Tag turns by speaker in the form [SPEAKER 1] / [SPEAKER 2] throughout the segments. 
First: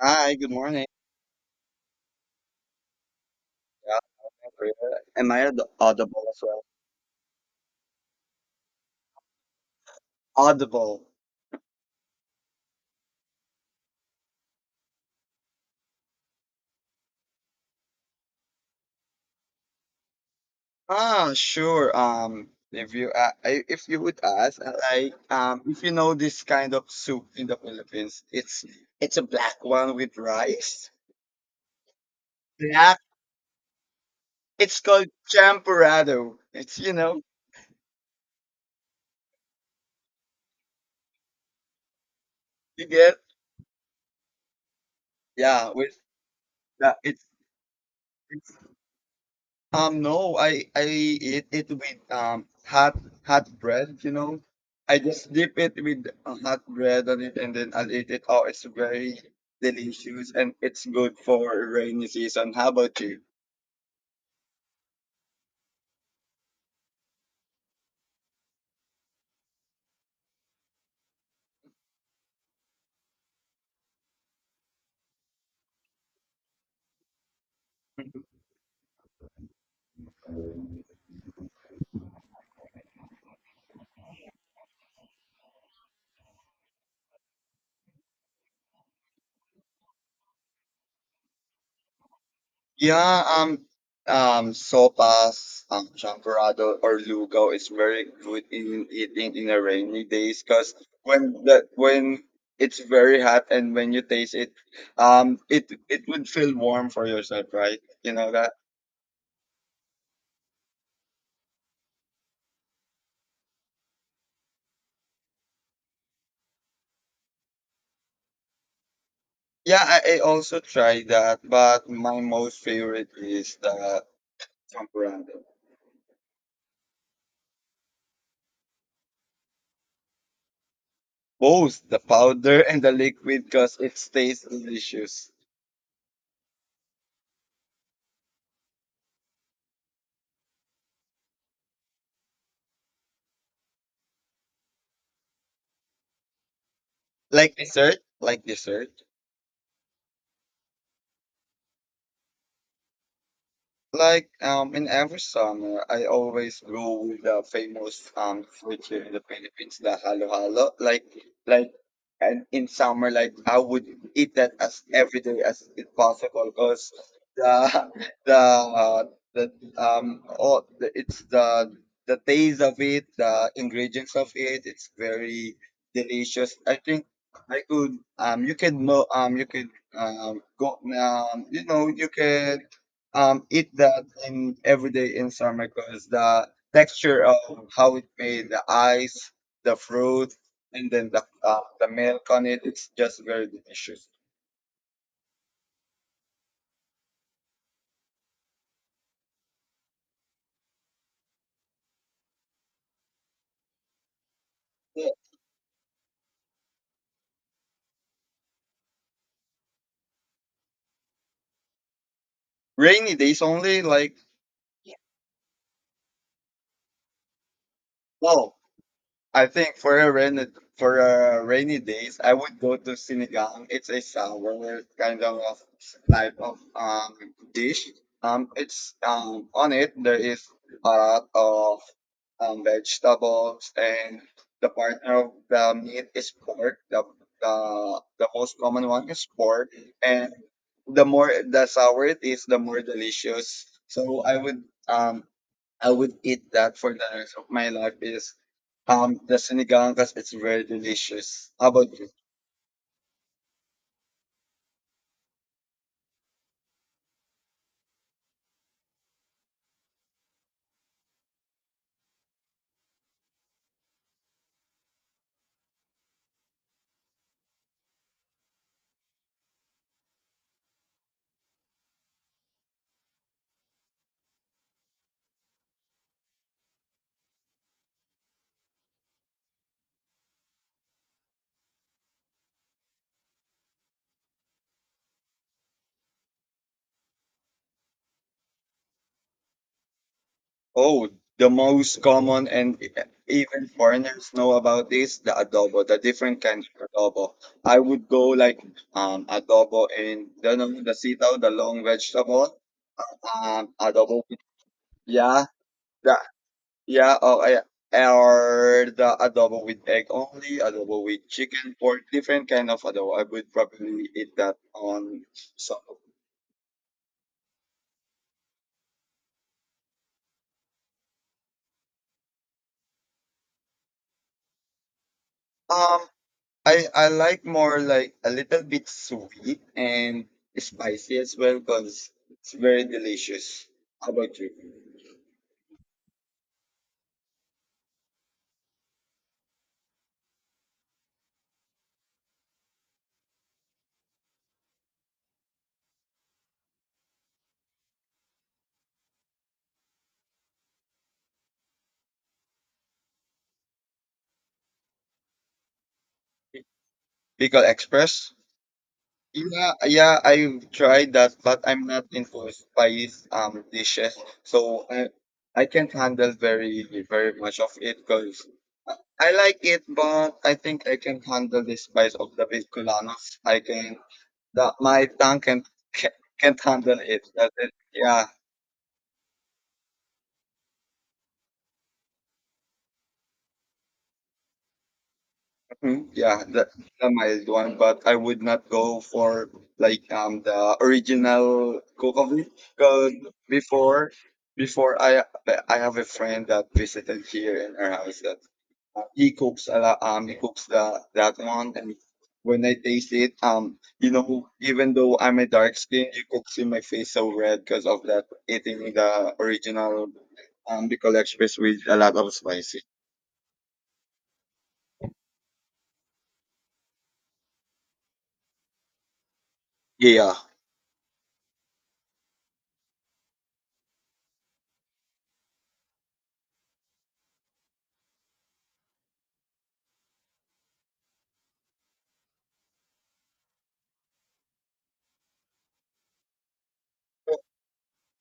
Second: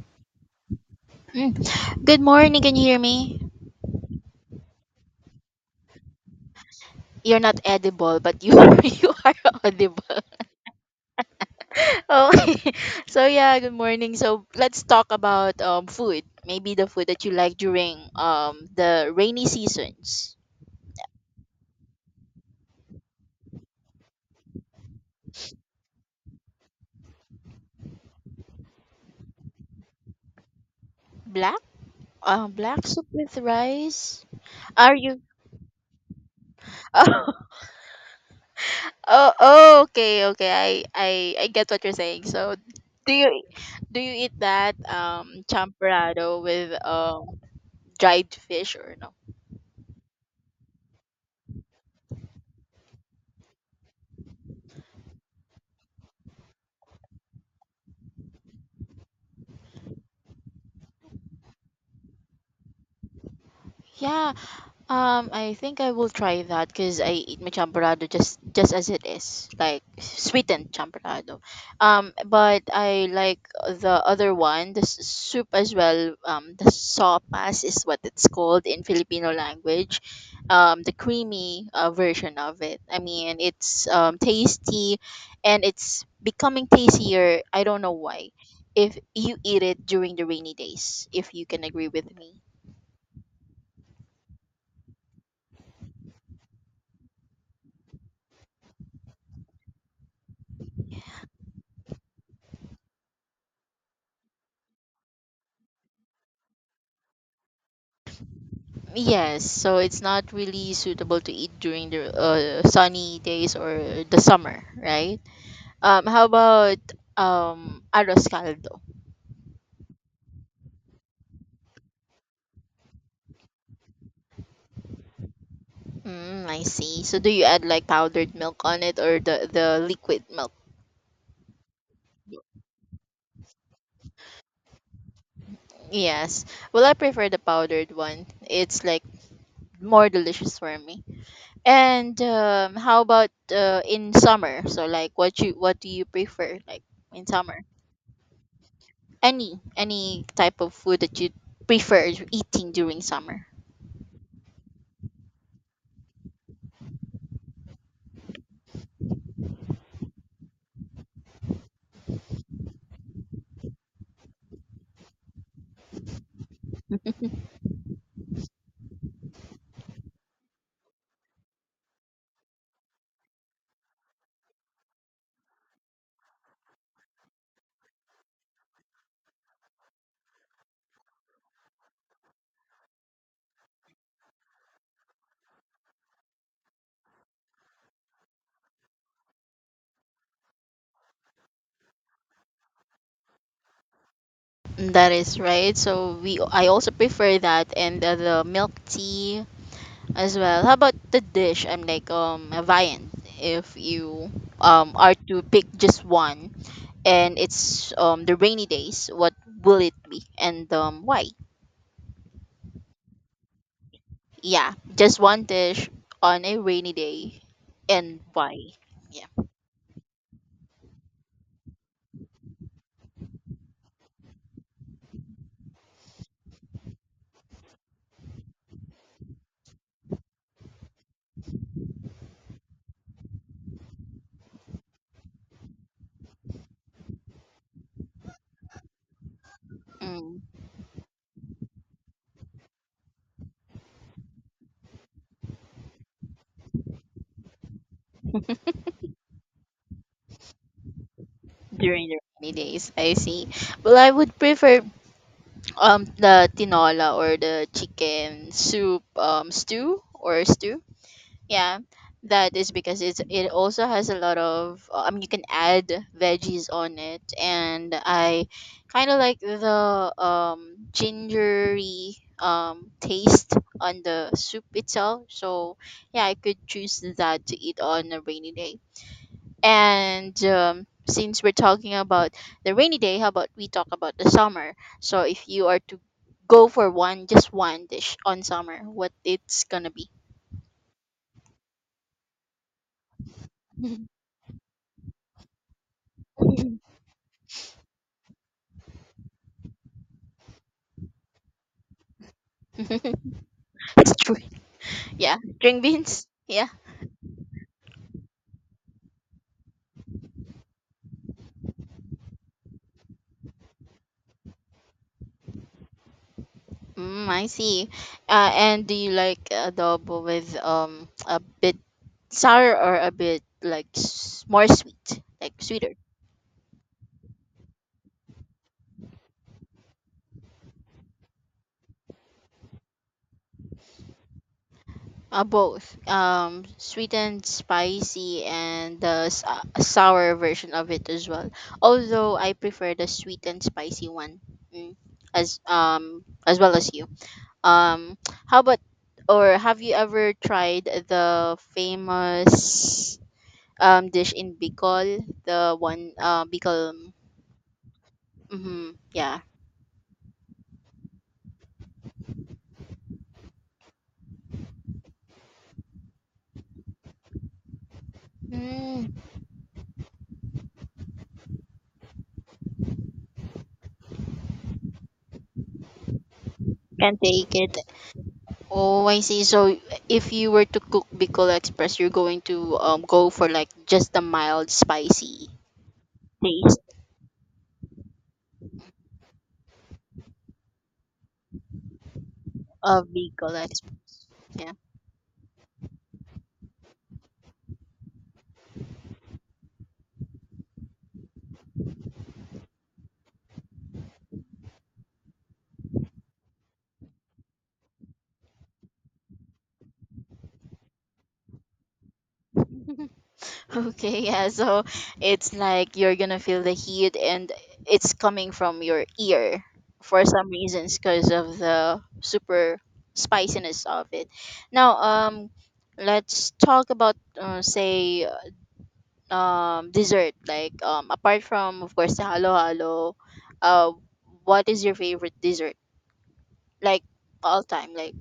[SPEAKER 1] Hi, good morning.
[SPEAKER 2] Mm. Good morning. Can you hear me?
[SPEAKER 1] Yeah, I'm Maria. Am I audible as well?
[SPEAKER 2] You're not edible, but you you are audible.
[SPEAKER 1] Audible.
[SPEAKER 2] Oh, good morning. So let's talk about food. Maybe the food that you like during the rainy seasons.
[SPEAKER 1] Ah, sure. If you if you would ask, if you know this kind of soup in the Philippines, it's a black one with rice.
[SPEAKER 2] Black black
[SPEAKER 1] Black.
[SPEAKER 2] soup with rice.
[SPEAKER 1] It's
[SPEAKER 2] Are
[SPEAKER 1] called
[SPEAKER 2] you?
[SPEAKER 1] champorado. It's you know
[SPEAKER 2] Oh, oh, oh, okay, okay. I I get what you're saying. So
[SPEAKER 1] you
[SPEAKER 2] do
[SPEAKER 1] get
[SPEAKER 2] you do you eat that
[SPEAKER 1] Yeah, with
[SPEAKER 2] champorado with
[SPEAKER 1] that. It's
[SPEAKER 2] dried fish or no?
[SPEAKER 1] No, I eat it with hot hot bread. I just dip it with hot bread on it, and then I'll eat it. Oh, it's very delicious, and it's good for rainy season. How about you?
[SPEAKER 2] Yeah. I think I will try that because I eat my champorado just as it is, like sweetened champorado. But I like the other one, the soup as well. The sopas is what it's called in Filipino language. The creamy version of it. I mean, it's tasty, and it's becoming tastier. I don't know why. If you eat it during the rainy days, if you can agree with me.
[SPEAKER 1] Yeah, um, sopas, champorado or lugaw is very good in eating in a rainy days because when it's very hot and when you taste it, it would feel warm for yourself, right? You know that.
[SPEAKER 2] Yes, so it's not really suitable to eat during the sunny days or the summer, right? How about arroz caldo?
[SPEAKER 1] Yeah, I also tried that, but my most favorite is the champurrado.
[SPEAKER 2] Mm, I see. So do you add like powdered milk on it or the liquid milk?
[SPEAKER 1] Both the powder and the liquid because it stays delicious.
[SPEAKER 2] Yes. Well, I prefer the powdered one. It's like more delicious for me. And how about in summer? So like what do you prefer like in
[SPEAKER 1] Like
[SPEAKER 2] summer?
[SPEAKER 1] dessert, like dessert.
[SPEAKER 2] Any type of food that you prefer eating during summer.
[SPEAKER 1] In every summer, I always go with the famous food here in the Philippines, the halo-halo. Like, and in summer, like I would eat that as every day as it possible, cause the the uh, the all the, it's the taste of it, the ingredients of it, it's very delicious. I think I could you can know you could go you know you can eat that in every day in summer because the texture of how it made the ice, the fruit, and then the milk on it, it's just very delicious.
[SPEAKER 2] That is right. So we I also prefer that and the milk tea as well. How about the dish? I'm like a viand if you
[SPEAKER 1] Yeah.
[SPEAKER 2] are to pick just one and it's the rainy days, what will it be and why?
[SPEAKER 1] Rainy days only, like
[SPEAKER 2] Yeah, just one dish on a rainy day and
[SPEAKER 1] no,
[SPEAKER 2] why? Yeah.
[SPEAKER 1] I think for a rainy days, I would go to sinigang. It's a sour kind of type of dish. It's on it there is a lot of vegetables, and the partner of the meat is pork. The the most common one is pork, and
[SPEAKER 2] Mm,
[SPEAKER 1] the more the sour it is, the more delicious. So I would eat that for the rest of my life. Is The sinigangas, it's very delicious. How about
[SPEAKER 2] during
[SPEAKER 1] you?
[SPEAKER 2] the rainy days, I see. Well, I would prefer the tinola or the chicken soup stew or stew. Yeah, that is because it also has a lot of I mean you can add veggies on it, and I kind of like the gingery taste on the soup itself. So yeah, I could choose that to eat on a rainy day. And since we're talking about the rainy day, how about we talk about the summer? So if you are to go for one, just one dish on summer, what it's gonna be?
[SPEAKER 1] Oh, the most common and even foreigners know about this, the adobo, the different kinds of adobo. I would go like adobo in the sitaw, the long vegetable.
[SPEAKER 2] It's
[SPEAKER 1] Adobo
[SPEAKER 2] true.
[SPEAKER 1] with
[SPEAKER 2] Yeah,
[SPEAKER 1] yeah,
[SPEAKER 2] string
[SPEAKER 1] the
[SPEAKER 2] beans. Yeah.
[SPEAKER 1] yeah, oh yeah. Or the adobo with egg only, adobo with chicken, pork, different kind of adobo. I would probably eat that on some.
[SPEAKER 2] Mm, I see. And do you like adobo with a bit sour or a bit like more sweet, like sweeter?
[SPEAKER 1] Um, I like more like a little bit sweet and spicy as well because it's very delicious. How about you?
[SPEAKER 2] Both, sweet and spicy, and the sour version of it as well. Although I prefer the sweet and spicy one, mm, as well as you. Um, how about or have you ever tried the famous dish in Bicol? The one Bicol.
[SPEAKER 1] Pickle Express?
[SPEAKER 2] Mm-hmm, yeah.
[SPEAKER 1] Yeah, yeah, I've tried that, but I'm not into spice dishes, so I can't handle very very much of it because I
[SPEAKER 2] Mm,
[SPEAKER 1] I like it, but I think I can handle the spice of the Vicolanos. I can that My tongue can't can't handle
[SPEAKER 2] can't
[SPEAKER 1] it. That's
[SPEAKER 2] take
[SPEAKER 1] it.
[SPEAKER 2] it.
[SPEAKER 1] Yeah.
[SPEAKER 2] Oh, I see. So if you were to cook Bicol Express, you're going to go for like just the mild spicy
[SPEAKER 1] Mm, yeah,
[SPEAKER 2] taste
[SPEAKER 1] the mild one, but I would not go for like the original cook of it.
[SPEAKER 2] of
[SPEAKER 1] Cause
[SPEAKER 2] Bicol
[SPEAKER 1] before
[SPEAKER 2] Express. Yeah.
[SPEAKER 1] before I have a friend that visited here in our house that he cooks a lot, he cooks the that one, and when I taste it even though I'm a dark skin, you could see my face so red because of that eating the original the collection with a lot of spicy.
[SPEAKER 2] Okay, yeah. So it's like you're gonna feel the heat and it's coming from your ear for
[SPEAKER 1] Yeah.
[SPEAKER 2] some reasons because of the super spiciness of it. Now, let's talk about say dessert like apart from of course the halo halo uh what is your favorite dessert like all time like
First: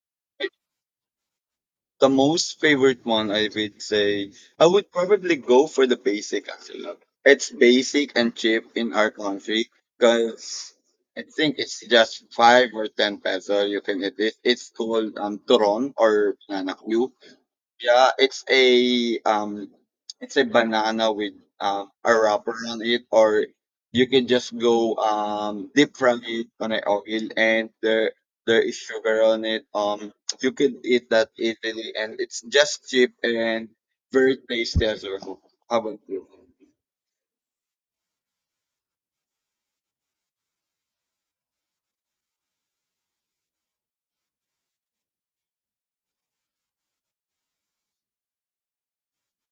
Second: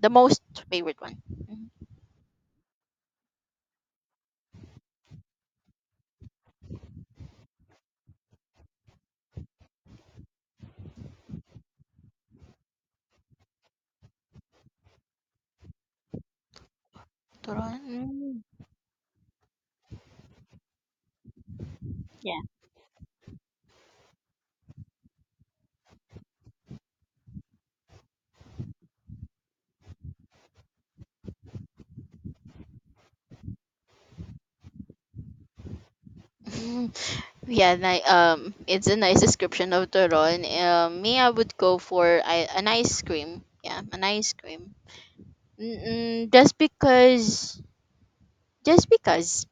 [SPEAKER 2] the most favorite one. Mhm.
[SPEAKER 1] The most favorite one, I would say, I would probably go for the basic actually. It's basic and cheap in our country because I think it's just five or ten peso you can get it. It's called turon or nanakyu.
[SPEAKER 2] Turon.
[SPEAKER 1] Yeah,
[SPEAKER 2] Mm,
[SPEAKER 1] it's a banana with a
[SPEAKER 2] yeah.
[SPEAKER 1] wrapper on it, or you can just go deep fry it on an oil, and there is sugar on it. You can eat that easily, and it's just cheap and very tasty as well. How about you?
[SPEAKER 2] Mm. Yeah, it's a nice description of turon. Me, I would go for an ice cream. Yeah, an ice cream. Mm-mm, just because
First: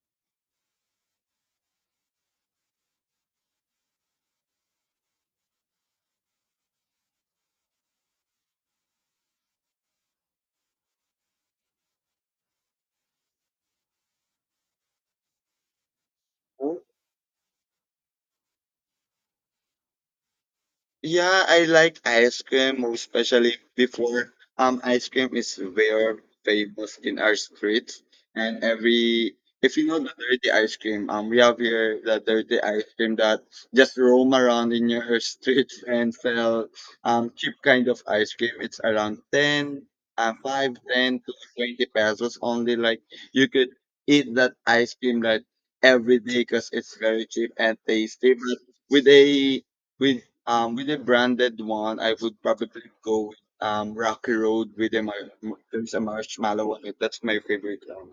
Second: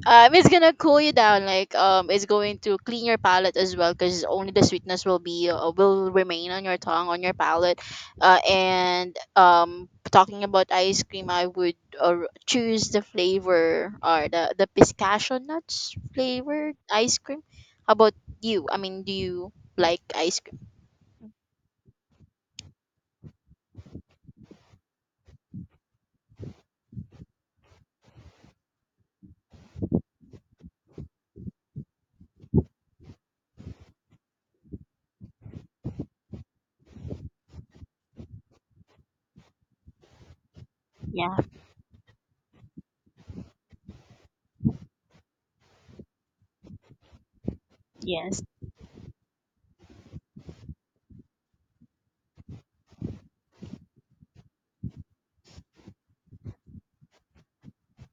[SPEAKER 2] It's gonna cool you down. Like it's going to clean your palate as well, because only the sweetness will be will remain on your tongue, on your palate. And talking about ice cream, I would choose the flavor or the pistachio nuts flavored ice cream. How about you? I mean, do you like ice cream?
[SPEAKER 1] Yeah, I like ice cream, especially before. Ice cream is very famous in our streets, and every if you know the dirty ice cream, we have here the dirty ice cream that just roam around in your streets and sell cheap kind of ice cream. It's around 10, 5, 10 to
[SPEAKER 2] Yeah.
[SPEAKER 1] 20 pesos only. Like you could eat that ice cream like every day because it's very cheap and tasty.
[SPEAKER 2] Yes.
[SPEAKER 1] But with a with with a branded one, I would probably go with Rocky Road with a there's a marshmallow on it. That's my favorite one.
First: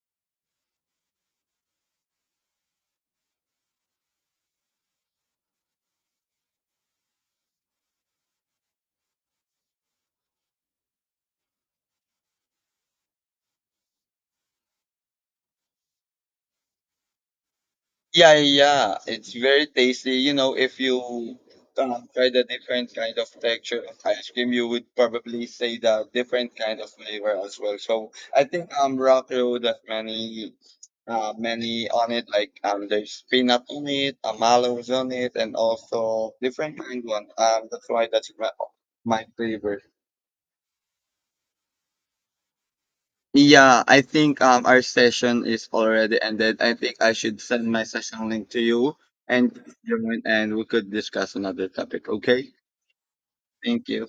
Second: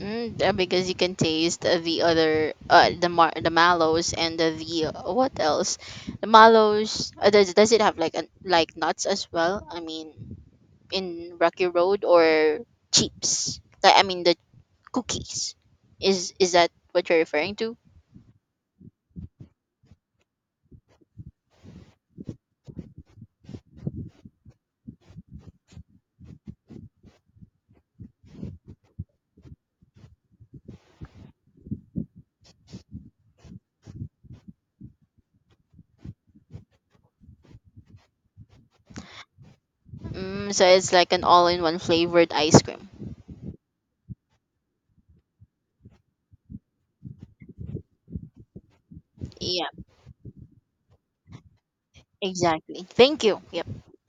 [SPEAKER 2] Mm, because you can taste the other the the mallows and the what else? The mallows does it have like an like nuts as well? I mean, in Rocky Road or chips? Like, I mean the cookies. Is that what you're referring to?
[SPEAKER 1] Yeah, yeah, it's very tasty. You know, if you try the different kind of texture of ice cream, you would probably say the different kind of flavor as well. So I think Rocky Road has many many on it, like there's peanut on it, mallows on it, and also different kind one. That's why that's my favorite.
[SPEAKER 2] Mm, so it's like an all-in-one flavored ice cream.
[SPEAKER 1] Yeah, I think our session is already ended. I think I should send my session link to you and
[SPEAKER 2] Yeah,
[SPEAKER 1] join and we could discuss another topic. Okay?
[SPEAKER 2] exactly. Thank you.
[SPEAKER 1] Thank you.